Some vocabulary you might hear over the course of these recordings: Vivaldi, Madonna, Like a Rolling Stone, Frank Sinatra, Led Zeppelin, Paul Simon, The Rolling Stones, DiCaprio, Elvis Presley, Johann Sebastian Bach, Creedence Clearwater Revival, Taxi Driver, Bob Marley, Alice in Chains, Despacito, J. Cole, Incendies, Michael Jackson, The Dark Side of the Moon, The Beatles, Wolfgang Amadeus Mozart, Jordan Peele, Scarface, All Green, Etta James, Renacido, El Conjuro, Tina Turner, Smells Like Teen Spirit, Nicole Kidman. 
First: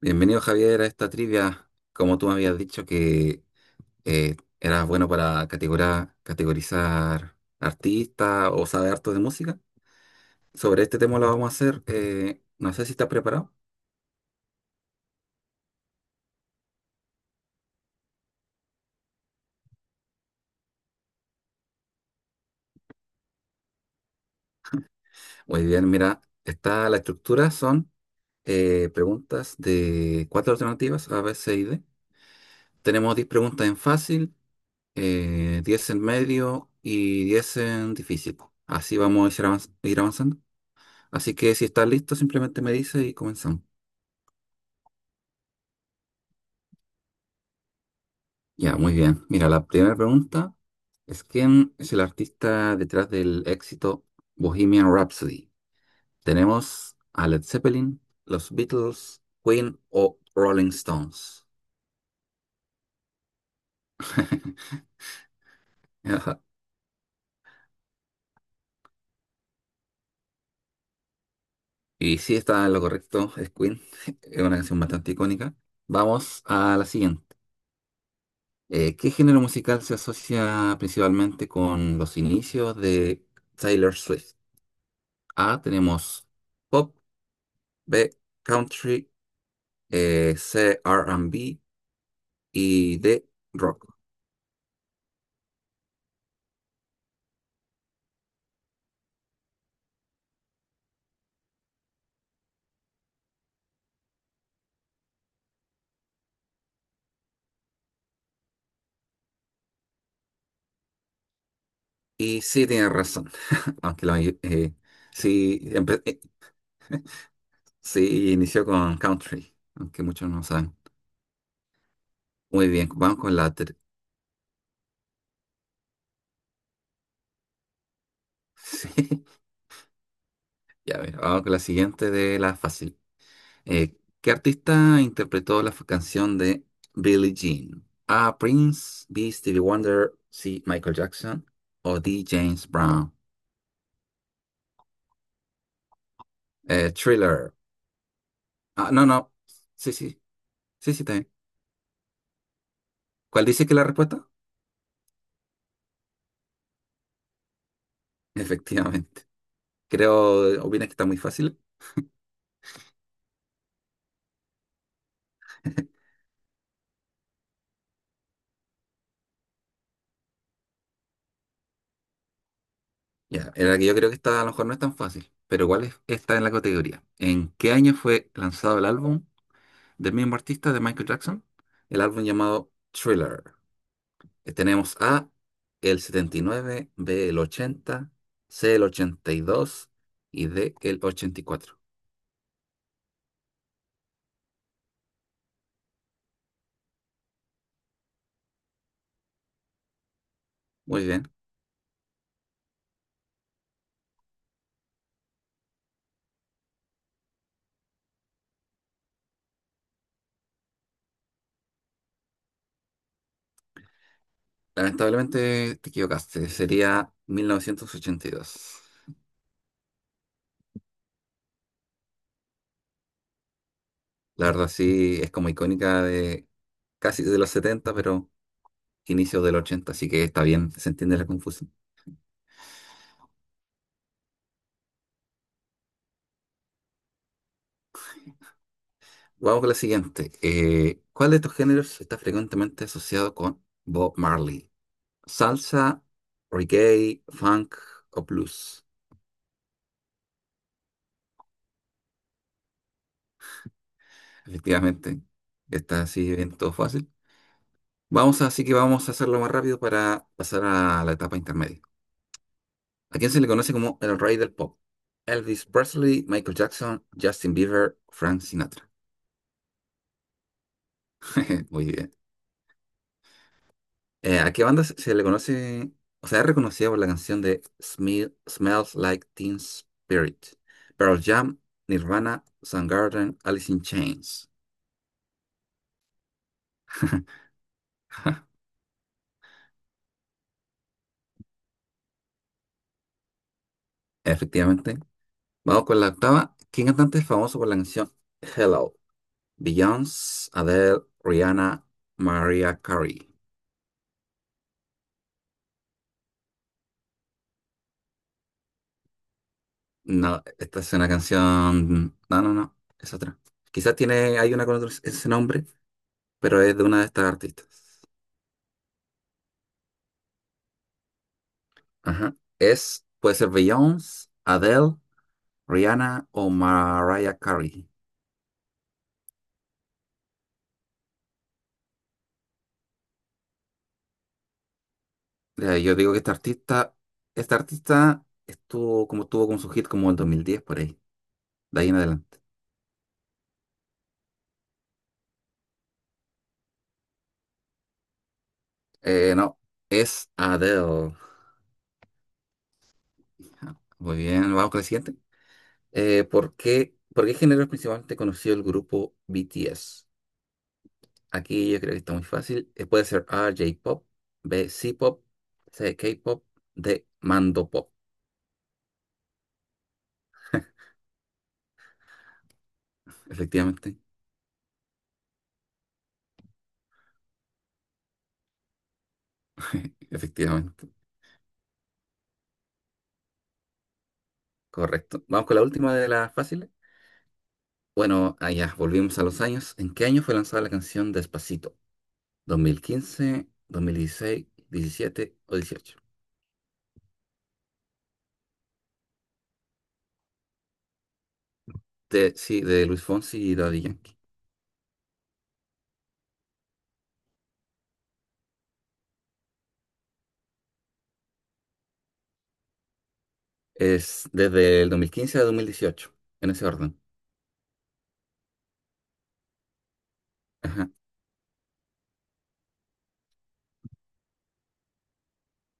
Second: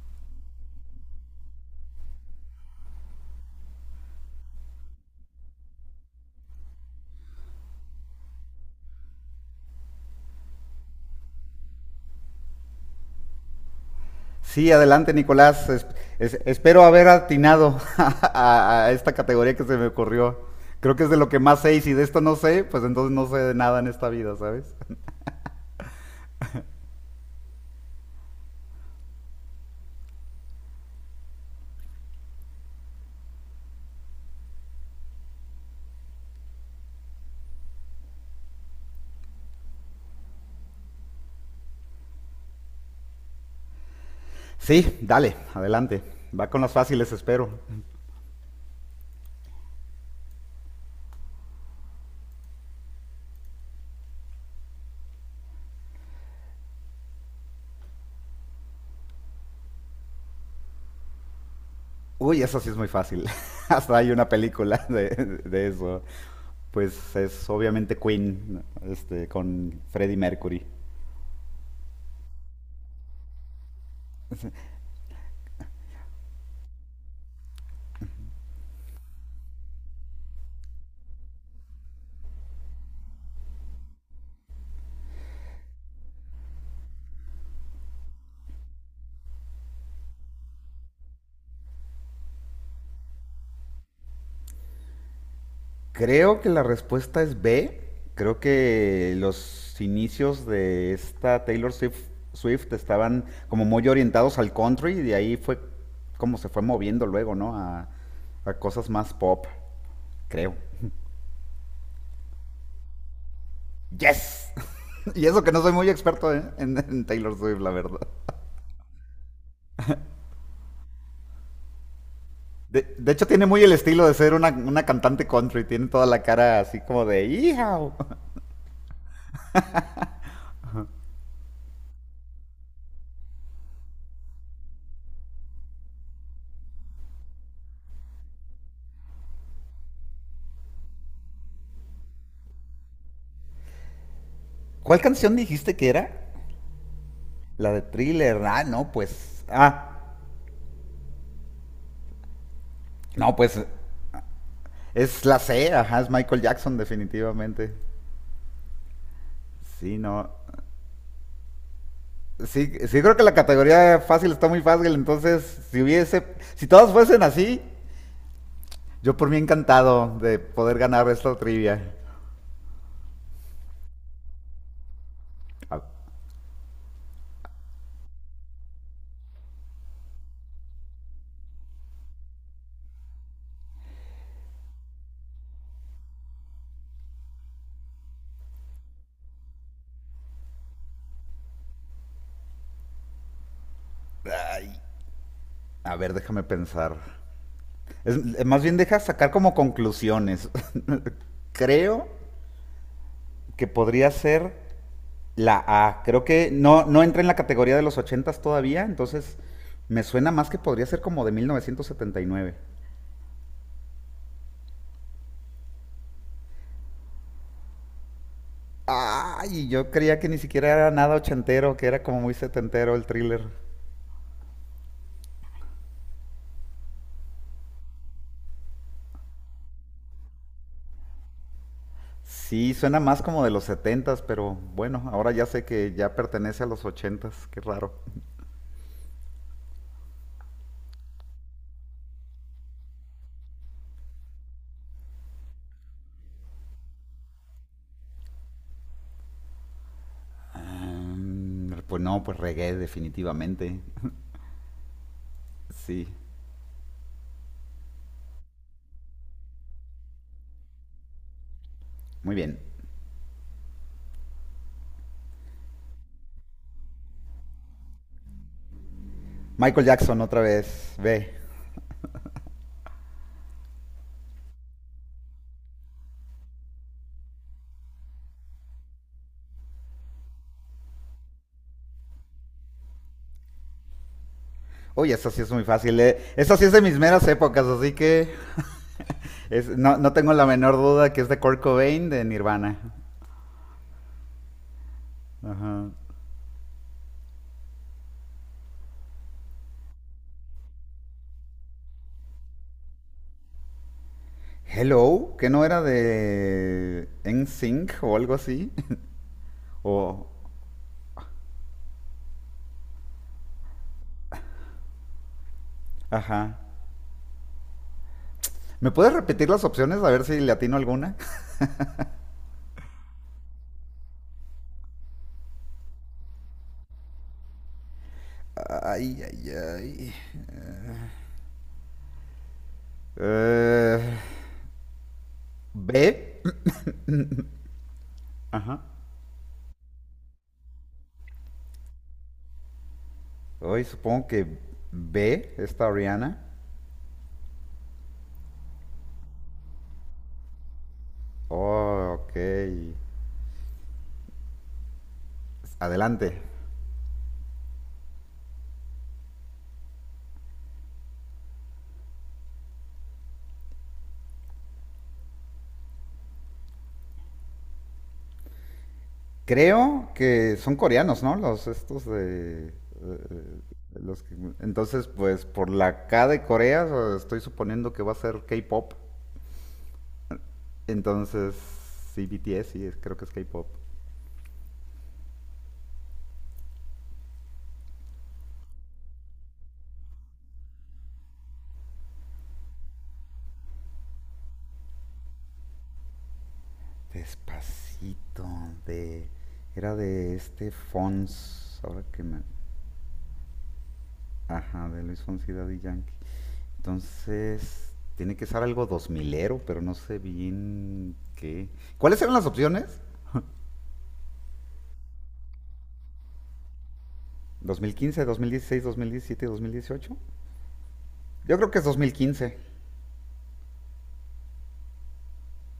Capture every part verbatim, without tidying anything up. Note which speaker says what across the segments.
Speaker 1: Bienvenido, Javier, a esta trivia. Como tú me habías dicho que eh, eras bueno para categora- categorizar artistas o saber harto de música, sobre este tema lo vamos a hacer. Eh, no sé si estás preparado.
Speaker 2: Sí, adelante, Nicolás. Es- es- espero haber atinado a, a esta categoría que se me ocurrió. Creo que es de lo que más sé, y si de esto no sé, pues entonces no sé de nada en esta vida, ¿sabes?
Speaker 1: Muy bien, mira, está la estructura, son eh, preguntas de cuatro alternativas: A, B, C y D. Tenemos diez preguntas en fácil, eh, diez en medio y diez en difícil. Así vamos a ir avanz- ir avanzando. Así que si estás listo, simplemente me dices y comenzamos.
Speaker 2: Sí, dale, adelante. Va con las fáciles, espero.
Speaker 1: Ya, muy bien. Mira, la primera pregunta es: ¿quién es el artista detrás del éxito Bohemian Rhapsody? ¿Tenemos a Led Zeppelin, los Beatles, Queen o Rolling Stones?
Speaker 2: Uy, eso sí es muy fácil. Hasta hay una película de, de eso.
Speaker 1: Ajá.
Speaker 2: Pues es obviamente Queen, este, con Freddie Mercury.
Speaker 1: Y sí, está en lo correcto, es Queen, es una canción bastante icónica. Vamos a la siguiente. Eh, ¿qué género musical se asocia principalmente con los inicios de Taylor Swift? A, tenemos pop; B, country; eh, C, R B; y D, rock.
Speaker 2: Creo que la respuesta es B. Creo que los inicios de esta Taylor Swift, Swift estaban como muy orientados al country, y de ahí fue como se fue moviendo luego, ¿no? A, a cosas más pop, creo.
Speaker 1: Y sí, tiene razón, aunque la may-
Speaker 2: ¡Yes!
Speaker 1: eh,
Speaker 2: Y eso que
Speaker 1: sí,
Speaker 2: no soy muy
Speaker 1: empe- eh,
Speaker 2: experto en, en- en Taylor Swift, la verdad.
Speaker 1: sí inició con country, aunque muchos no saben. Muy bien,
Speaker 2: De, de
Speaker 1: vamos
Speaker 2: hecho,
Speaker 1: con
Speaker 2: tiene
Speaker 1: la...
Speaker 2: muy el
Speaker 1: ter-
Speaker 2: estilo de ser una, una cantante country. Tiene toda la cara así como de ¡Hijao!
Speaker 1: Sí, ya ver, vamos con la siguiente de la fácil. Eh, ¿Qué artista interpretó la f- canción de Billie Jean? A, Prince; B, Stevie Wonder; C, Michael Jackson; o D, James Brown.
Speaker 2: ¿Cuál canción dijiste que era?
Speaker 1: Eh, Thriller.
Speaker 2: La de Thriller. Ah, no,
Speaker 1: Ah, no, no.
Speaker 2: pues. Ah,
Speaker 1: Sí, sí, sí, sí, también.
Speaker 2: no,
Speaker 1: ¿Cuál
Speaker 2: pues,
Speaker 1: dice que es la respuesta?
Speaker 2: es la C, ajá, es Michael Jackson, definitivamente.
Speaker 1: Efectivamente.
Speaker 2: Sí, no.
Speaker 1: Creo, ¿opinas que está muy fácil?
Speaker 2: Sí, sí, creo que la categoría fácil está muy fácil. Entonces, si hubiese, si todos fuesen así, yo por mí encantado de poder ganar esta trivia.
Speaker 1: Ya, en la que yo creo que esta a lo mejor no es tan fácil, pero
Speaker 2: A,
Speaker 1: ¿cuál es esta en la categoría? ¿En qué año fue lanzado el álbum del mismo artista de Michael Jackson? El álbum llamado Thriller. Eh, Tenemos A, el setenta y nueve; B, el ochenta; C, el ochenta y dos; y dos y D, el ochenta y cuatro.
Speaker 2: a ver, déjame pensar. Es- eh, más bien deja sacar como conclusiones.
Speaker 1: Muy bien.
Speaker 2: Creo que podría ser la A. Creo que no, no entra en la categoría de los ochentas todavía, entonces me suena más que podría ser como de mil novecientos setenta y nueve.
Speaker 1: Lamentablemente te equivocaste. Sería mil novecientos ochenta y dos.
Speaker 2: Ay, yo creía que ni siquiera era nada ochentero, que era como muy setentero el Thriller.
Speaker 1: La verdad sí es como icónica de casi de los setenta, pero inicios del ochenta, así que está bien, se entiende la confusión.
Speaker 2: Sí, suena más como de los setentas, pero bueno, ahora ya sé que ya pertenece a los ochentas, qué raro.
Speaker 1: Vamos con la siguiente. Eh, ¿cuál de estos géneros está frecuentemente asociado con Bob Marley? ¿Salsa, reggae, funk o blues?
Speaker 2: Am, pues no, pues reggae definitivamente.
Speaker 1: Efectivamente, está
Speaker 2: Sí,
Speaker 1: así bien todo fácil. Vamos a- así que vamos a hacerlo más rápido para pasar a la etapa intermedia.
Speaker 2: muy bien.
Speaker 1: ¿A quién se le conoce como el rey del pop? Elvis Presley, Michael Jackson, Justin Bieber, Frank Sinatra.
Speaker 2: Michael Jackson otra vez, ve.
Speaker 1: Muy bien. Eh, ¿a qué banda se, se le conoce? O sea, es reconocida por la canción de Smil- Smells Like Teen Spirit. Pearl Jam, Nirvana, Soundgarden, Alice in Chains.
Speaker 2: Uy, esa sí es muy fácil. eh. Esa sí es de mis meras épocas, así que es- no, no tengo la menor duda que es de Kurt Cobain de Nirvana.
Speaker 1: Efectivamente. Vamos
Speaker 2: Ajá.
Speaker 1: con la octava. ¿Quién cantante es famoso por la canción Hello? Beyoncé, Adele, Rihanna, Mariah Carey.
Speaker 2: Hello, ¿que no era de NSYNC o algo así? O.
Speaker 1: No, esta es una canción. No, no, no. Es otra. Quizás tiene, hay una con otro- ese nombre,
Speaker 2: Ajá.
Speaker 1: pero es de una de estas artistas.
Speaker 2: ¿Me puedes repetir las opciones, a ver si le atino alguna?
Speaker 1: Ajá. Es, puede ser Beyoncé, Adele, Rihanna o Mariah Carey.
Speaker 2: Ay, ay, ay. Eh,
Speaker 1: Eh, yo digo que
Speaker 2: B.
Speaker 1: esta artista, esta artista
Speaker 2: Ajá.
Speaker 1: estuvo como tuvo con su hit como el dos mil diez por ahí, de ahí en adelante.
Speaker 2: Hoy supongo que B, esta Rihanna.
Speaker 1: Eh, no, es Adele.
Speaker 2: Oh, ok.
Speaker 1: Ajá. Muy bien, vamos con el siguiente. Eh,
Speaker 2: Adelante.
Speaker 1: ¿por qué, por qué género es principalmente conocido el grupo B T S? Aquí yo creo que está muy fácil. Eh, puede ser A, J-pop; B, C-pop; C, K-pop; D, Mando pop.
Speaker 2: Creo que son coreanos, ¿no? Los estos de... eh,
Speaker 1: Efectivamente.
Speaker 2: los que- entonces, pues por la K de Corea, eh, estoy suponiendo que va a ser K-pop.
Speaker 1: Efectivamente,
Speaker 2: Entonces, sí, B T S, sí, es- creo que es K-pop.
Speaker 1: correcto. Vamos con la última de las fáciles. Bueno, allá volvimos a los años. ¿En qué año fue lanzada la canción Despacito? ¿dos mil quince, dos mil dieciséis, diecisiete o dieciocho?
Speaker 2: Despacito, de. Era de este Fons, ahora que
Speaker 1: De,
Speaker 2: me.
Speaker 1: sí, de Luis Fonsi y Daddy Yankee.
Speaker 2: Ajá, de Luis Fonsi y Daddy Yankee. Entonces, tiene que ser algo dos milero, pero no sé bien qué. ¿Cuáles eran las opciones?
Speaker 1: Es desde el dos mil quince a dos mil dieciocho, en ese orden.
Speaker 2: Dos dos dos mil mil mil quince, dieciséis, diecisiete, dos mil dieciocho.
Speaker 1: Ajá.
Speaker 2: Yo creo que es dos mil quince.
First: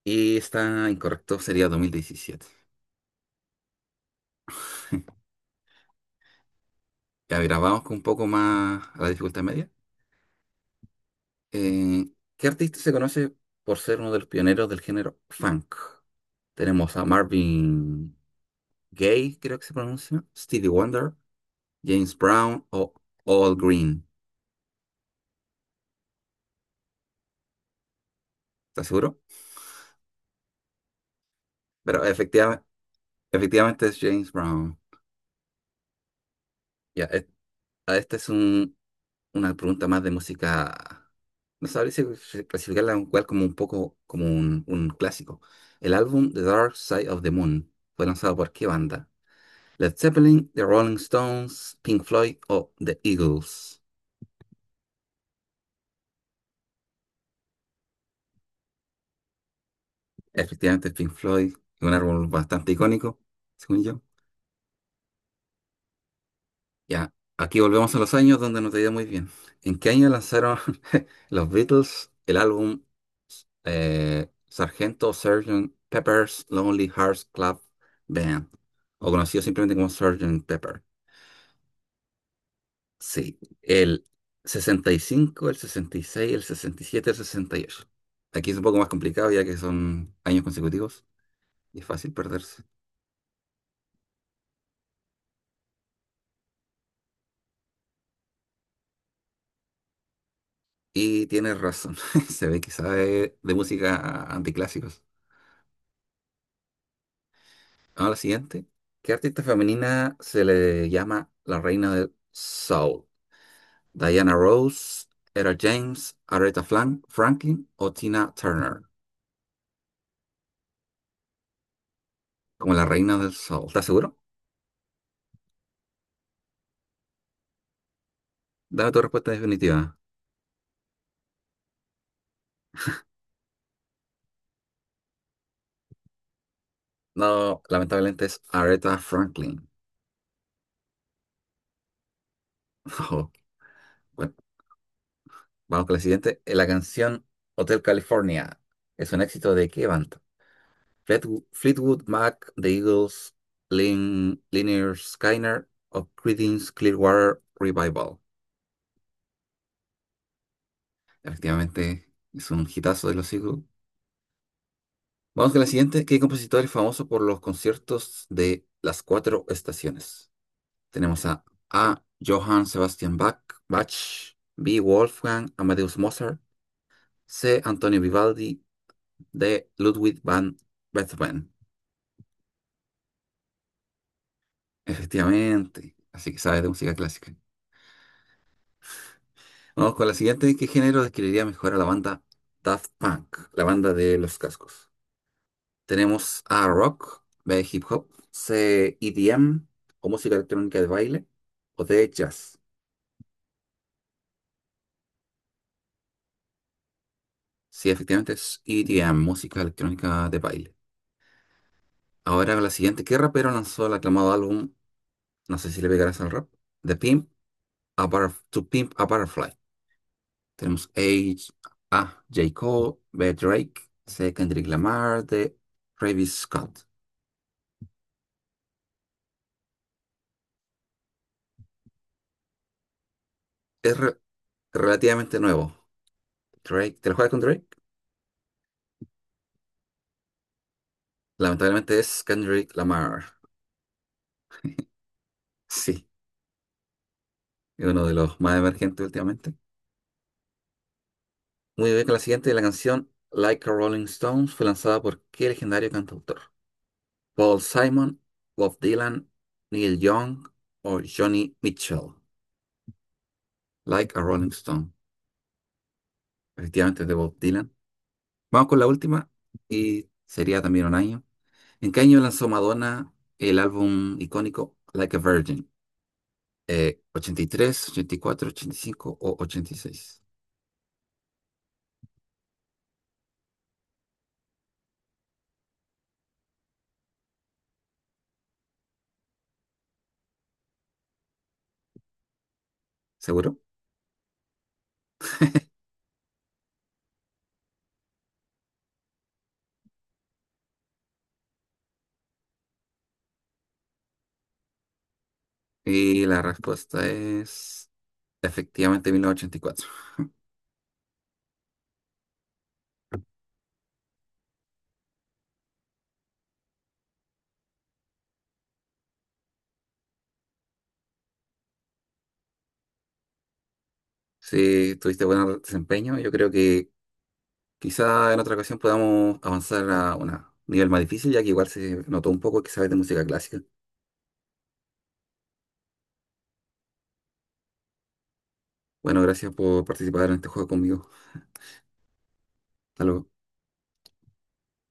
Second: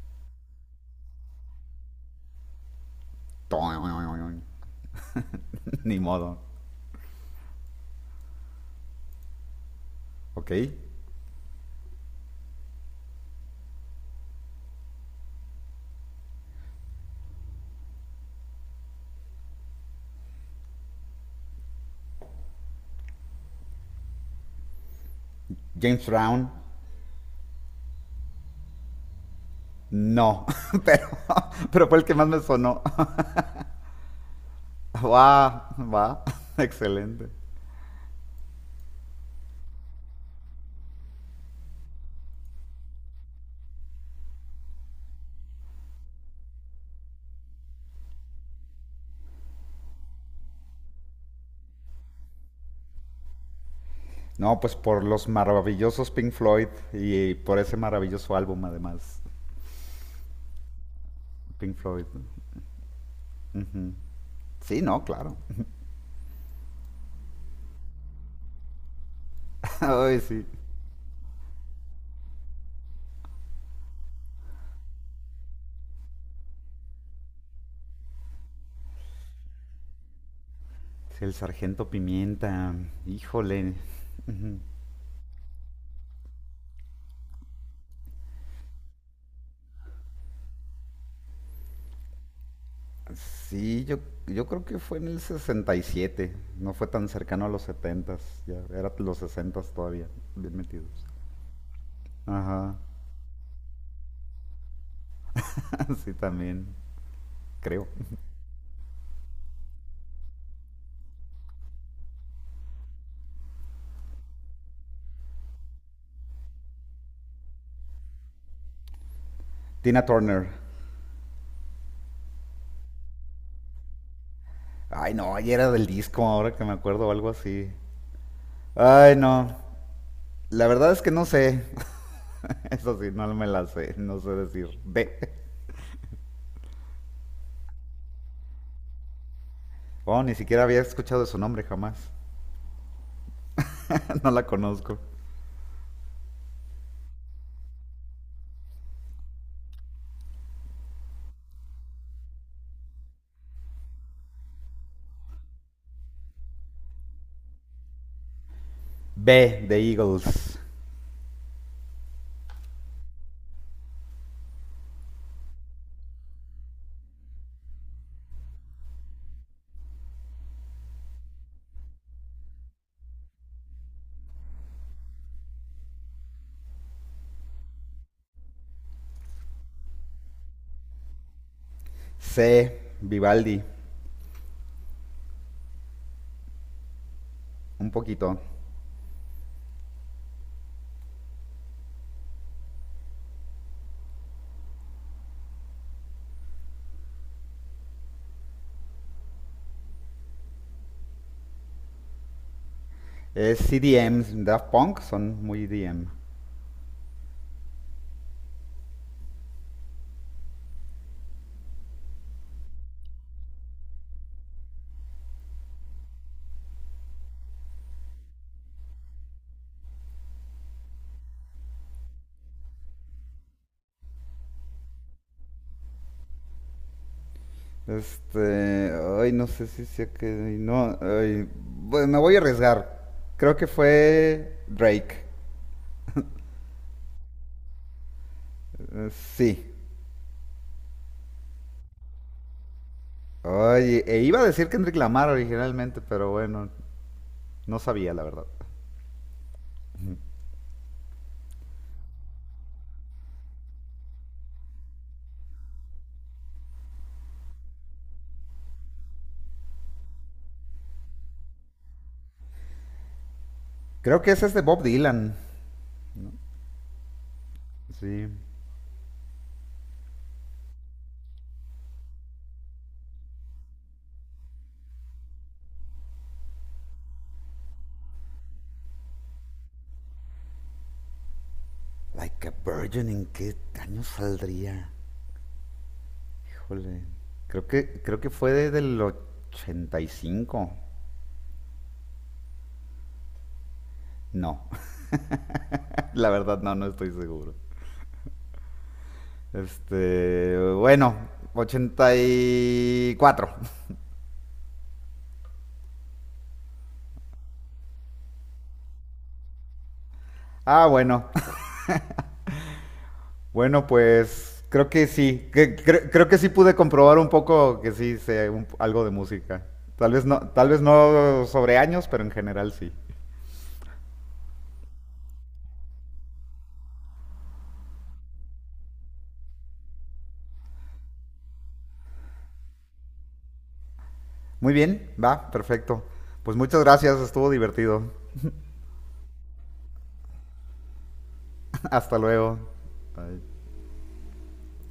Speaker 1: Y está incorrecto, sería dos mil diecisiete.
Speaker 2: Ni modo.
Speaker 1: Ya, mira, vamos con un poco más a la dificultad media.
Speaker 2: Ok.
Speaker 1: Eh, ¿Qué artista se conoce por ser uno de los pioneros del género funk? Tenemos a Marvin Gay, creo que se pronuncia, Stevie Wonder, James Brown o All Green.
Speaker 2: James Brown.
Speaker 1: ¿Estás seguro?
Speaker 2: No, pero, pero fue el
Speaker 1: Pero
Speaker 2: que más me
Speaker 1: efectivamente,
Speaker 2: sonó.
Speaker 1: efectivamente es James Brown.
Speaker 2: Va, va.
Speaker 1: Ya, es-
Speaker 2: Excelente.
Speaker 1: a esta es un- una pregunta más de música. No sabría si si clasificarla en cual como un poco como un, un clásico. El álbum The Dark Side of the Moon, ¿fue lanzado por qué banda? Led Zeppelin, The Rolling Stones, Pink Floyd o The Eagles.
Speaker 2: No, pues por los maravillosos Pink Floyd y por ese maravilloso álbum, además.
Speaker 1: Efectivamente, Pink Floyd,
Speaker 2: Pink
Speaker 1: un
Speaker 2: Floyd, ¿no?
Speaker 1: álbum bastante icónico, según yo.
Speaker 2: Sí, no, claro.
Speaker 1: Ya, aquí volvemos a los años donde no te iba muy bien. ¿En qué año
Speaker 2: Ay, sí.
Speaker 1: lanzaron los Beatles el álbum eh, Sargento Sgt. Pepper's Lonely Hearts Club Band? O conocido simplemente como Sergeant Pepper.
Speaker 2: Sí, el Sargento Pimienta,
Speaker 1: Sí,
Speaker 2: híjole.
Speaker 1: el sesenta y cinco, el sesenta y seis, el sesenta y siete, el sesenta y ocho. Aquí es un poco más complicado, ya que son años consecutivos y es fácil perderse.
Speaker 2: Sí, yo, yo creo que fue en el sesenta y siete. No fue tan cercano a los setentas, ya eran los sesentas todavía, bien metidos.
Speaker 1: Y tienes razón, se ve que
Speaker 2: Ajá,
Speaker 1: sabe de música anticlásicos.
Speaker 2: sí, también, creo.
Speaker 1: Ahora la siguiente. ¿Qué artista femenina se le llama la reina del soul? ¿Diana Rose, Era James, Aretha Flan- Franklin o Tina Turner?
Speaker 2: Tina Turner.
Speaker 1: Como la reina del soul. ¿Estás seguro?
Speaker 2: Ay, no, y era del disco, ahora que me acuerdo, o algo así.
Speaker 1: Dame tu
Speaker 2: Ay,
Speaker 1: respuesta
Speaker 2: no.
Speaker 1: definitiva.
Speaker 2: La verdad es que no sé. Eso sí, no me la sé. No sé decir B.
Speaker 1: No, lamentablemente es Aretha Franklin.
Speaker 2: Oh, ni siquiera había escuchado su nombre jamás.
Speaker 1: Ojo.
Speaker 2: No
Speaker 1: Bueno,
Speaker 2: la conozco.
Speaker 1: vamos con la siguiente. Eh, La canción Hotel California, ¿es un éxito de qué banda? Fleetwood, Fleetwood Mac, The Eagles, Lin, Lynyrd Skynyrd o Creedence Clearwater Revival.
Speaker 2: B, The Eagles.
Speaker 1: Efectivamente, es un hitazo de los siglos. Vamos con la siguiente. ¿Qué compositor es famoso por los conciertos de las cuatro estaciones? Tenemos a A, Johann Sebastian Bach, Bach; B, Wolfgang Amadeus Mozart; C, Antonio Vivaldi; D, Ludwig van Beethoven.
Speaker 2: C, Vivaldi.
Speaker 1: Efectivamente, así que sabes de música clásica.
Speaker 2: Un poquito.
Speaker 1: Vamos con la siguiente. ¿Qué género describiría mejor a la banda Daft Punk, la banda de los cascos? Tenemos a rock, de hip hop; C, E D M o música electrónica de baile; o de jazz.
Speaker 2: Es C D M. Daft Punk son muy E D M.
Speaker 1: Sí, efectivamente es E D M, música electrónica de baile. Ahora la siguiente, ¿qué rapero lanzó el aclamado álbum? No sé si le pegarás al rap. The Pimp, a Butterf- To Pimp a Butterfly. Tenemos A, A, J. Cole; B, Drake; C, Kendrick Lamar; D, Travis Scott.
Speaker 2: Este. Ay, no sé si sé que. No. Ay, bueno, me voy a arriesgar. Creo que
Speaker 1: Es re-
Speaker 2: fue Drake.
Speaker 1: Relativamente nuevo. Drake, ¿te lo juegas con Drake?
Speaker 2: Eh, sí.
Speaker 1: Lamentablemente es Kendrick Lamar.
Speaker 2: Ay, e iba a decir Kendrick Lamar originalmente,
Speaker 1: Sí.
Speaker 2: pero bueno. No
Speaker 1: Es uno de
Speaker 2: sabía, la
Speaker 1: los
Speaker 2: verdad.
Speaker 1: más emergentes últimamente. Muy bien, con la siguiente, la canción Like a Rolling Stones, ¿fue lanzada por qué legendario cantautor? Paul Simon, Bob Dylan, Neil Young o Johnny Mitchell. Like
Speaker 2: Creo
Speaker 1: a
Speaker 2: que ese
Speaker 1: Rolling
Speaker 2: es de Bob
Speaker 1: Stone.
Speaker 2: Dylan.
Speaker 1: Efectivamente es de Bob Dylan.
Speaker 2: Sí.
Speaker 1: Vamos con la última y sería también un año. ¿En qué año lanzó Madonna el álbum icónico Like a Virgin? Eh, ¿ochenta y tres, ochenta y cuatro, ochenta y cinco o ochenta y seis?
Speaker 2: Like a Virgin, ¿en qué año saldría? Híjole. Creo que, creo que fue desde el ochenta y cinco.
Speaker 1: ¿Seguro?
Speaker 2: No, la verdad no, no estoy seguro. Este, bueno, ochenta y cuatro.
Speaker 1: Y la respuesta es: efectivamente, mil novecientos ochenta y cuatro.
Speaker 2: Ah, bueno. Bueno, pues creo que sí. Que- cre- creo que sí pude comprobar un poco que sí sé un- algo de música. Tal vez no, tal vez no sobre años, pero en general sí.
Speaker 1: Sí, tuviste buen desempeño. Yo creo que quizá en otra ocasión podamos avanzar a un nivel más difícil, ya que igual se notó un poco que sabes de música clásica.
Speaker 2: Muy bien, va, perfecto. Pues muchas gracias, estuvo divertido.
Speaker 1: Bueno, gracias por participar en este juego conmigo.
Speaker 2: Hasta luego.
Speaker 1: Hasta luego.